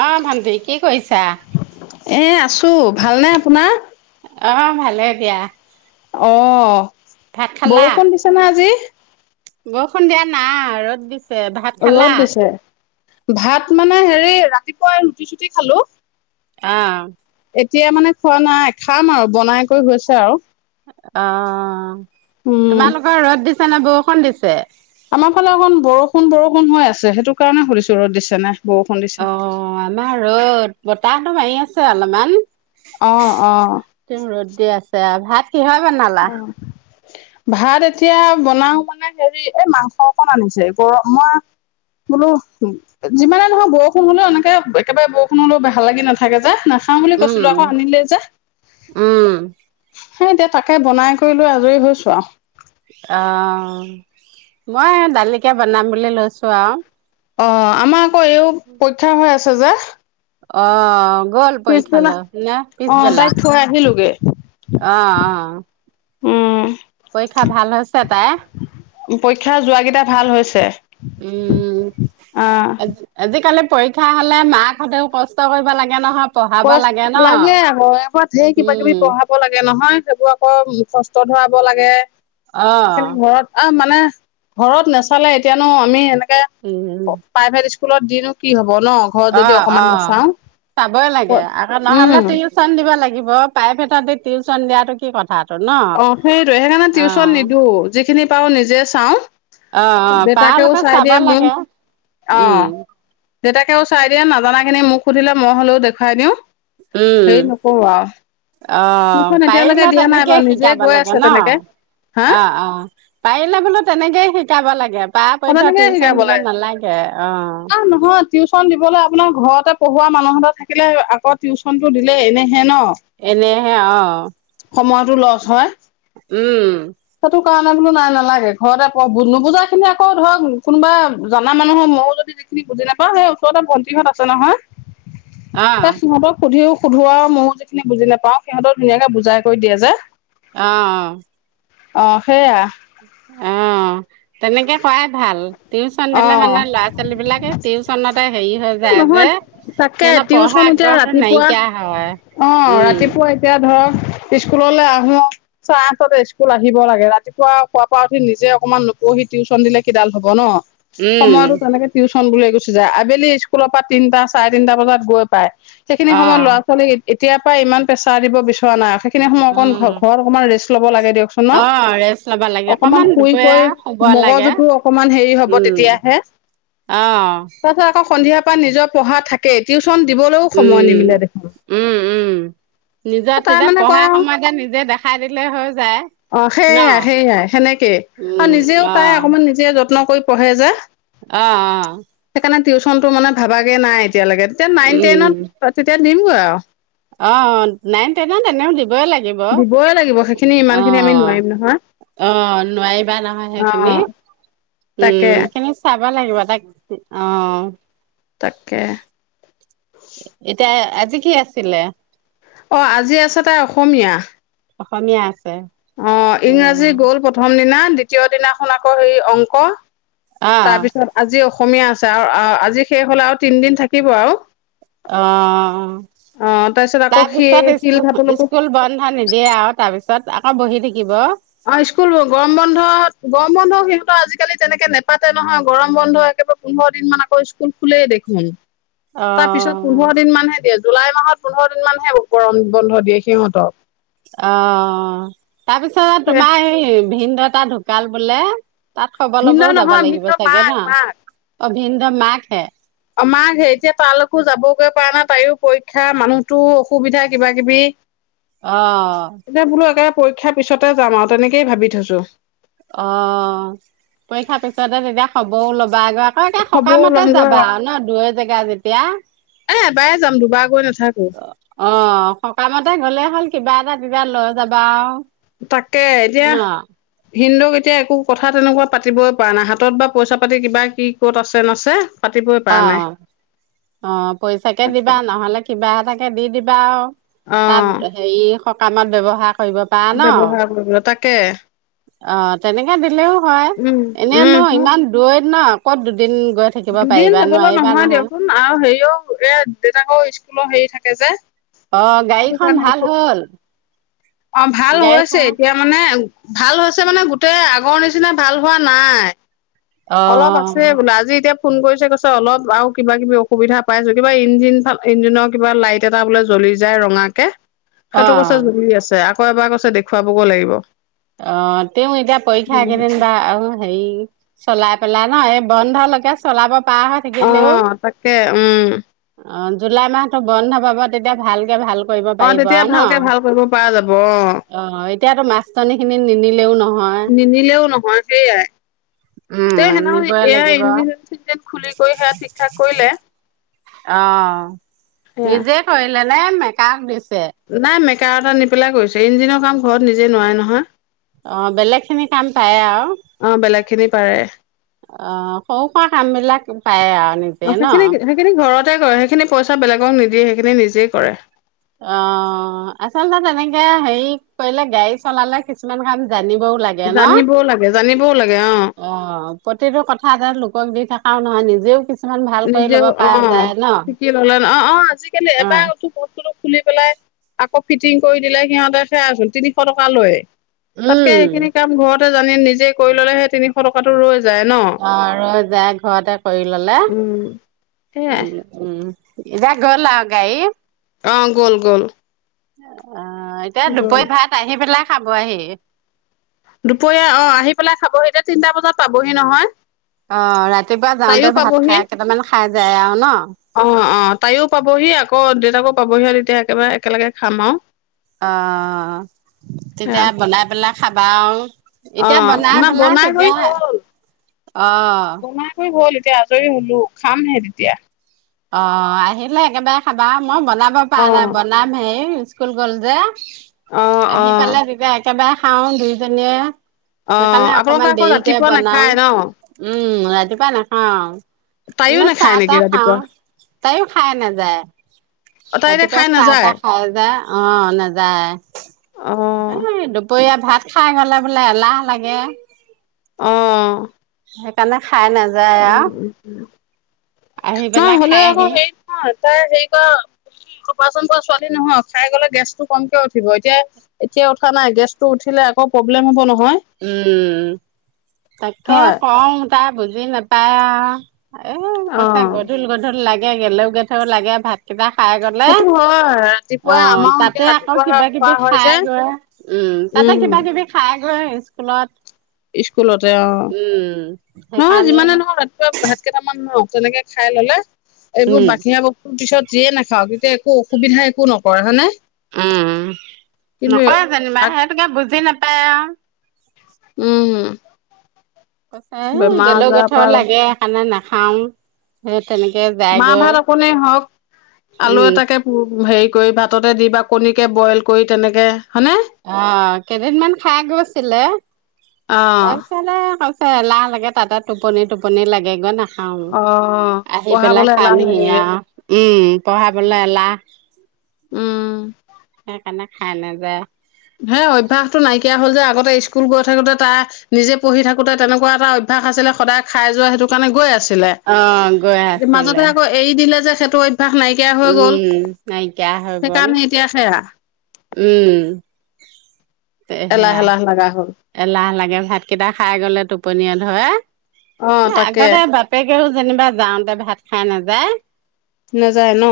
আহ ভন্টি কি কৰিছা এ আছো ভালনে আপোনাৰ অ ভালে দিয়া অ ভাত খালা? বৰষুণ দিছে না আজি। বৰষুণ দিয়া না ৰদ দিছে ভাত খালা ৰ'দ দিছে। ভাত মানে হেৰি ৰাতিপুৱাই ৰুটি চুটি খালো আহ এতিয়া মানে খোৱা নাই খাম আৰু বনাই কৰি হৈছে আৰু অ উম। তোমালোকৰ ৰ'দ দিছ এইপিনে বৰষুণ দিছে আমাৰ ফালে অকণ বৰষুণ বৰষুণ হৈ আছে সেইটো কাৰণে সুধিছো ৰ'দ দিছে নে বৰষুণ দিছে। অহ আমাৰ ৰ'দ বতাহটো মাৰি আছে অলপমান অ', অ'। তেউ ৰ'দ দি আছে আ ভাত কিহে বনালা ভাত এতিয়া বনাও মানে হেৰি এই মাংস অকণ আনিছো গৰম মই বোলো যিমানে নহয় বৰষুণ হলেও এনেকে একেবাৰে বৰষুণ হলেও ভাল লাগি নাথাকে যে না নাখাও বুলি উম, কৈছিলো আকৌ আনিলে যে উম, খাই দে তাকে বনাই কৰি লৈ আজৰি হৈছো আৰু অহ মই দালিকে বনাম বুলি লৈছো আৰু অহ আমাক এও পৰীক্ষা হৈ আছে হাজা অহ গ'ল পৰীক্ষালৈ [unintelligible] অ' তাইক পিছবেলা, থৈ আহিলোগে। অহ অহ উম পৰীক্ষা ভাল হৈছে তাইৰ পৰীক্ষা যোৱা কেইটা ভাল হৈছে। উম অ' আজিকালি পৰী পৰীক্ষা হ'লে মাক হতেও কষ্ট কৰিব লাগে নহয় পঢ়াব ন লাগে আকৌ এবাৰত ধেৰ কিবা কিবি উম পঢ়াব লাগে নহয় সেইবোৰ আকৌ মুখস্ত ধৰাব লাগে অ সেইকাৰণে ঘৰত আহ মানে মানে ঘৰত নাচালে এতিয়ানো আমি এনে উম উম স্কুলত দিনো কি হ'ব হ'ব নহ ঘৰত অ যদি অকণমান অ নাচাও চাবই লাগে আকৌ নহ'লে টিউশচন দিব লাগে লাগিব প্ৰাইভেটত দি টিউশচন দিয়াটো কি কথা অহ সেইটোৱে সেইকাৰণে টিউশচন নিদো যিখিনি পাওঁ নিজে চাওঁ অ অ দেউতাকেও পাৰালৈকে চাই চাব দিয়ে লাগে মোক উম অহ দেউতাকেও চাই দিয়ে নাজানাখিনি মোক সুধিলে মই হ'লেও দেখুৱাই দিওঁ সেই উম নক' বা অ পাৰিলে তেনেকেই শিকাব গৈ লাগে আছে ন তেনেকে হা অ অ পাৰিলে বোলো তেনেকেই শিকাব লাগে পাৰা পধ্যত সকে টিউচন শিকাব দিব লাগে নালাগে অ আহ নহয় টিউশচন দিবলৈ আপোনাৰ ঘৰতে পঢ়োৱা মানুহঁতৰ থাকিলে আকৌ টিউচনো দিলে এনে এনেহে অ সময়টো লছ হয় উম সেইটো কাৰণে বোলো নাই নালাগে ঘৰতে নুবুজা খিনি [unintelligible] আকৌ ধৰক কোনোবা জনা মানুহৰ ময়ো যদি যিখিনি বুজি নাপাওঁ সেই ওচৰতে ভণ্টি ঘৰত আছে নহয় অ [unintelligible] তাক সিহঁতক সুধিও সুধোৱা মো যিখিনি বুজি নাপাওঁ সিহঁতও ধুনাকে বুজাই কৰি দিয়ে যে [unintelligible] আহ অ [unintelligible] অ সেইয়া অ তেনেকে কৰাই ভাল টিউচন অ দিলে মানে ল'ৰা ছোৱালী বিলাকে টিউশচনতে নহয় তাকে পঢ়া টিউচন এতিয়া আগ্ৰহটো ৰাতিপুৱা নাইকিয়া হয় অ উম ৰাতিপুৱা এতিয়া ধৰক স্কুললৈ আহো চাৰে আঠতে স্কুল আহিব লাগে ৰাতিপুৱা খুৱ পৰাা উঠি নিজে অকনমান নুপঢ়ি টিউচনিলে কিডাল হব ন [unintelligible] সময়টো উম তেনেতে টিউচন বুল গোচী যায় আবেলি স্কুলৰ পৰা তিনিটা চাৰে তিনিটা বজাত গৈ পায় সেইখিনি অ সময়ত ল'ৰা-ছোৱালী এতিয়খ পৰা ইমান প্ৰেছাৰ দিব বিচৰা নাই [unintelligible] সেইখিনি সময় অকণ ঘৰত উম অকমান ৰেষ্ট ল'ব লাগে দিয়কচোন ন অ ৰেষ্ট ল'ব লাগে অকমান দুপৰীয়া শুইকৈ শুব লাগে মগজুটো অকমান হেৰি হব উম তেতিয়াহে অ তাৰপিছত আকৌ সন্ধিয়া নিজৰ পঢ়া থাকে টিও উম-উম-উম নিজৰ তাই তেতিয়া মানে কয় পঢ়া আৰু সময়তে নিজে দেখাই দিলে হৈ যায়। অ ন সেইয়াই সেইয়াই সেনেকেই আৰু উম নিজেও তাই আহ [unintelligible] অকমান নিজে যত্ন কৰি পঢ়ে যে আহ আহ সেইকাৰণে টিউচনটো মানে ভাবাগে নাই তেতিয়ালৈকে তেতিয়া নাইন টেনত উম তেতিয়া দিমগৈ আৰু অ অ নাইন টেন তেনেও দিবি [unintelligible] লাগিব দিবই লাগিব সেইখিনি ইমান খিনি আমি নোৱাৰিম নহয় অ-অ নোৱাৰিবা নহয় অ সেইখিনি তাকে উম খিনি চাব দিবা লাগিব তাক অ'। তাকে। এতিয়া কি আছিলে? অ' আজি আছে তাই অ অসমীয়া। অসমীয়া আছে। অ' ইংৰাজী উম, গ'ল প্ৰথম দিনা। দিতীয় দিনাখন আকৌ সেই অংক। অ', তাৰপিছত আজি অস অসমীয়া আছে আৰু আজি শেষ হলে আৰু তিনদিন থাকিব আৰু। অ' অ', তাৰপিছত আকৌ সি তাৰপিছত শিলঘাটলৈকো স্কুল বন্ধ নিদিয়ে আৰু তাৰ পিছত আকৌ বহি থাকি কিব অ' স্কুল গৰম বন্ধত গৰম বন্ধ সিহঁতৰ আজিকালি তেনেকে নেপাতে নহয় গৰম বন্ধ একেবাৰে পোন্ধৰ দিন মান আকৌ স্কুল খুলেই দেখোন। তাৰ পিছত অ', পোন্ধৰ দিন মানহে দিয়ে। জুলাই মাহত পোন্ধৰ দিন মানহে গৰম বন্ধ দিয়ে সিহঁতক। অ'। তাৰ পিছত তোমাৰ এই ভিন দেটা ঢুকাল বোলে। তাত খবৰ ভিন্ন ল'বও যাব নহয় ভিন্ন লাগিব চাগে মাক ন, অ ভিনদেউৰ মাকহে। আমাৰ হেৰিতযে তালৈকো যাবগৈ পৰা নাই তাইৰও পৰীক্ষা মানুহতোৰো অসুবিধা কিবা কিবি। অ', এতিয়া বোলো একে পৰীক্ষাত। পিছতে যাম আৰু তেনেকেইে ভাবি থৈছো। অ' পৰীক্ষাৰ পিছতে তেতিয়া খবৰও ল'বা গৈ অ' একে হ'ব সকামতে ওলমগৈ যাবা আৰু ন দুই জেগা যেতিয়া। এ এবাৰে যাম দুবাৰ গৈ নাথাকো অ' সকামতে গলে হ'ল। কিবা এটা কিবা লৈ যাবা আৰু। তাকে এতিয়া। ন ভিনদেউক এতিয়া একো কথা তেনেকুৱা পাতিবই পৰা নাই হাতত বা পইচা পাতি কিবা কি ক'ত আছে নাছে। পাতিবই অ পৰা নাই। অ' পইচাকে তাকে দিবা নহলে কিবা। তাকে দি দিবা আৰু। অ তাত হেৰি সকামত ব ব্যৱহাৰ কৰিব পাৰা ন ব্যৱহাৰ কৰিব তাকে অ তেনেকে দিলেও হয় উম এনে উম নো ইমান দৈত ন কত দিন গৈ থাকিব পাৰিবা নোৱাৰিবা নহয় এও এ দেউতাকৰ স্কুলৰ হেৰি থাকে যে। অ সেইটো গাড়ীখন কাৰণে ভাল অসুখ হ'ল? অ ভাল আ হৈছে গাড়ীখন এতিয়া মানে ভাল হৈছে মানে গোটেই আগৰ নিচিনা ভাল হোৱা নাই অ অলপ আছে বোলে আজি এতিয়া ফোন কৰিছে কৈছে অলপ আৰু কিবা কিবি অসুবিধা পাইছো কিবা ইঞ্জিনাল ইঞ্জিনৰ কিবা লাইট এটা বোলে জ্বলি যায় ৰঙাকে সেইটো অ কছে জৰি আছে। কৌ এবাৰ কৈছে দেখুৱাবগৈ লাগিব। অ তেওঁ এতিয়া পৰীক্ষা কেইদিন বা আহ হেৰি চলাই লা নহয় এই বন্ধলৈকে চলাব পাৰ হৈ অ থাকিলেও তাকে উম অ জুলাই মাহতটো বন্ধ পা তেতিয়া ভালকে ভাল কৰিব অ পাৰিব তেতিয়া আৰু ন? ভালকে ভাল কৰিব পৰা যাব অ অ', এতিয়াতো মাষ্টৰনী খিনি নিনিলেও নহয়। নিনিলেও নহয় সেইয়াই তে উম, নিবই লাগিব। সেনেক এ খুলি কৰি সেয়া ঠিক ঠাক কৰিলে অ সেয়া নিজে কলেে মেকাক দি নাই মে [unintelligible] এটা নি পেলাই কৰিছে ইঞ্জিনৰ কাম ঘৰত নিজে নোৱাৰে নহয় অ বেলেগ খিনি কাম পায় আৰু অ বেলেগ খিনি পাৰে অ সৰু খৰা কাম বিলাক পায় আৰু নিজে অ সেইখিনি ন? সেইখিনি ঘৰত কৰে সেইখিনি পইচা বেলেগক নিদিয়ে সেইখিনি নিজেই কৰে অ আচলতে তেনেকে হেৰি কৰিলে গাড়ী চলালে কিছুমান কাম জানিব লাগে ন জানিবও লাগে জানিবও লাগে অ প্ৰতিটো কথা এ ল দি থকাও নহয় নিজেও কিছুমান ভাল কৰি ল'ব নিজেও অ পৰা যায় ন িকি ললে ন অ অ আজিকালি এবাৰ বস্তু খুলি পেলাই আকৌ ফিটিং কৰি দিলে সিহঁতে চোই আচোন তিনিশ টকা লৈে তাতকে উম সেইখিনি কাম ঘৰত [unintelligible] জানি নিজে কৰি ললে সেই তিনিশ টকাটো ৰৈ যায় ন অ আৰু যাই ঘৰতে কৰি ললে উম সেয়াই উম উম এতিয়া গ'ল আৰু গাড়ী অ গ'ল গ'ল উ অ অ এতিয়া গ'ল দুপৰীয়া ভাত আহি পেলাই খাব আহে দুপৰীয়া অ আহি পেলাই খাবহি এতিয়া তিনটা বজাত পাবহি নহয় অ ৰাতিপুৱা তাইও যাওঁতে ভাত পাবহি খাই কেইটামান খাই যায় আৰু ন অ অ তাইও পাবহি আকৌ দেউতাকো পাবহি আৰু তেতিয়া একেবাৰে একেলগে খাম আৰু অ সেয়া তেতিয়া বনাই পেলাই খাবা [unintelligible] অ বনাই মানে পেলাই বনাই তেতিয়া কৰি হ'ল অ বনাই কৰি হল তেতিয়া আজৰি ওলো খামহে তেতিয়া অ আহিলে একেবাৰে খাবা মই বনাব পৰা অ নাই বনাম হে স্কুল কলেজে অ অ আহি পালে তেতিয়া একেবাৰে খাওঁ দুইজনীয়ে অ সেইকাৰণে অকমান আপোনালোকৰ আকৌ দেৰিকে ৰাতিপুৱা বনাও নাখায় ন উম ৰাতিপুৱা নাখাওঁ তাইও এনে চাহ নাখায় তাহ নেকি খাওঁ ৰাতিপুৱা তাইও খাই নাযায় অ তাই এতিয়া ৰাতিপুৱা খাই চাহ নাযায় তাহ খাই যায় অ অ নাযায় দুপৰীয়া ভাত খাই গলে বোলে এলাহ লাগে আহ সেইকাৰণে খাই নাযায় আৰু উম আহি নহয় পেলাই হ'লেও আকৌ খাইহি হেৰি নহয় তাই হেৰি কৰা অপাৰচন কৰা ছোৱালী নহয় খাই গলে গেছটো কমকে উঠিব এতিয়া এতিয়া উঠা নাই গেছটো উঠিলে আকৌ প্ৰব্লেম হব ন উম তাকে হয় কওঁ তাই বুজি - নাপায়া আৰু এ পইচা অ', গধুল গধুল গেলেও গেথেও লাগে ভাত কিবা খাই গলে সেইটো হয় অ ৰাতিপুৱা আমাৰো এতিয়া তাতে আকৌ ৰাতিপুৱা কিবা খোৱা কিবি হয় খাই যে গৈ উম তাতে কিবা কিবি খাই ন স্কুলত। স্কুলতে অ উম, নহয় সেইকাৰণে যিমানে নহওঁক ৰাতিপুৱা ভাত কেইটামান ন তেনেকে খাই ললে এইবোৰ উম, বাহিৰা বস্তু পিছত যিয়ে নাখাওক এতিয়া একো অসুবিধা একো নকৰে হয়ে নে? উম নকয় যেনিবা সেইটোকে বুজি নাপ উম। কৈছে এই বেমাৰ গেলৌ আজাৰৰ গেথৌ পৰা লাগে সেইকাৰণে না- খাওঁ স মা ভাত অকনেই হওক আলু উম, এটাকে পুৰু হেৰি কৰি ভাততে দি বা কণীকে বইল কৰি তেনেকে হয়নে? অ কেইদিনমান খাই গৈছিলে অ', তাৰপিছতে এলাহ লাগে তাতে টোপনি টোপনি লাগে গৈ না খা অ', আহি পেলাই পঢ়াবলৈ এলাহ খামহি লাগে আৰু উম পঢ়াবলৈ এওলাহ উ সেইকাৰণে খাই নাযায়। হে অভ্য়াসতটো নাইকিয়া হ'ল যে আগতে স্কুল গৈ থাকোতে তাৰ নিজে পঢ়ি থাকোতে তেনেকুৱা এটা অভ্যাস আছিলে সদায় খাই যোৱা সেইটো কাৰণে গৈ আছিল অ গৈ মাজতে আছিলে আকৌ এৰি দিলে যে - [unintelligible] অ্যাস নাইকিয়া হৈ গল উম নাইকিয়া হৈ গল সেইকাৰণে এতিয়া সেয়া উম এলাহ এলাহ লগা হ'ল এ লাহ লাগে ভাত কেইটা খাই গলে টোপনিয় ধৰে অ তাকে আগতে বাপেকে যেনিবা যাওঁতে ভাত খাই নাযায়। নাযায় ন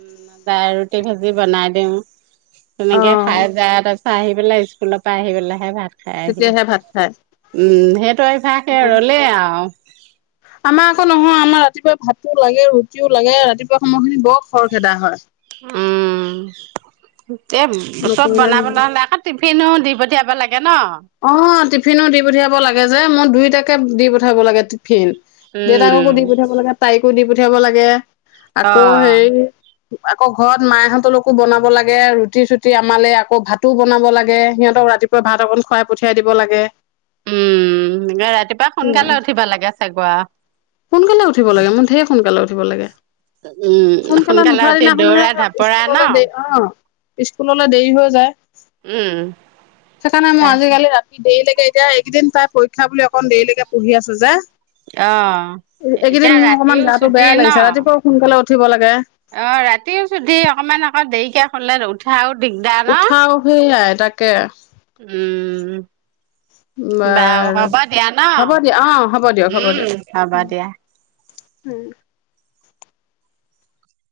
উ দাইল ৰুটি ভাজি বনাই দি [unintelligible] অ তেনেকে খাই যায় ত আ আহি পেলাই স্কুলৰ পৰা আহি পেলাইহে ভাত খ সি তেতিয়াহে ভাত খায় উম সেইটো এফা অ সে ৰলেই আৰু আমাৰ আকৌ নহয় আমাৰ ৰাতিপুৱা ভাতো লাগে ৰুটিও লাগে ৰাতিপুৱা সময়খিনি বৰ খৰ খেদা হয় উম এ চব নকৰিলে নহয় বনাবন হলে আকৌ টিফিনো দি পঠিয়াব লাগে ন অ টিফিনো দি পুঠিয়াব লাগে যে মই দুইটাকে দি পঠাব লাগে ফ দেউতাককো উম দি পুঠিয়াব লাগে তাইক কু দি পঠিয়াব লাগে আকৌ অ হেইৰি আকৌ ঘৰত মাহঁতলকো বনাব লাগে ৰুটি চুটি আমালে আকৌ ভাতো বনাব লাগে সিহঁতক ৰাতিপুৱা ভাত অকন [unintelligible] খুৱাই পঠিয়াই দিব লাগে উম, ৰাতিপুৱা স সোনকালে উঠিব লাগে চাগৈ আও। সোনকালে উঠিব লাগে মোৰ েৰ সোনকালে উঠিব লাগে উম, সোনকালে নুঠোৱা উঠি দিনাখনহে দৌৰা ঢাপৰা ন? স্কুললৈ দ আহ [unintelligible] স্কুললৈ দেৰি হৈ যায়। উম ৰা দেৰিলৈকে এতিয়া এইকেদিন তাই পৰীক্ষা বুলি অকন দেৰিলৈকে পঢ়ি আছো যে [unintelligible] অ এইকেইদিন এতিয়া মোৰ ৰাতিও ছুটি ন [unintelligible] উঠিবলাগে অ ৰাতিও চুটি অকমান অকৌ দেৰিকে খালা উঠা আৰু উঠাও সেয়াই তাকে উম, বাৰু হ'ব দিয়া ন? হব দিয়া আহ হ'ব দিয়ক হ'ব উম, দিয়ক হ'ব দিয়া। [unintelligible] উম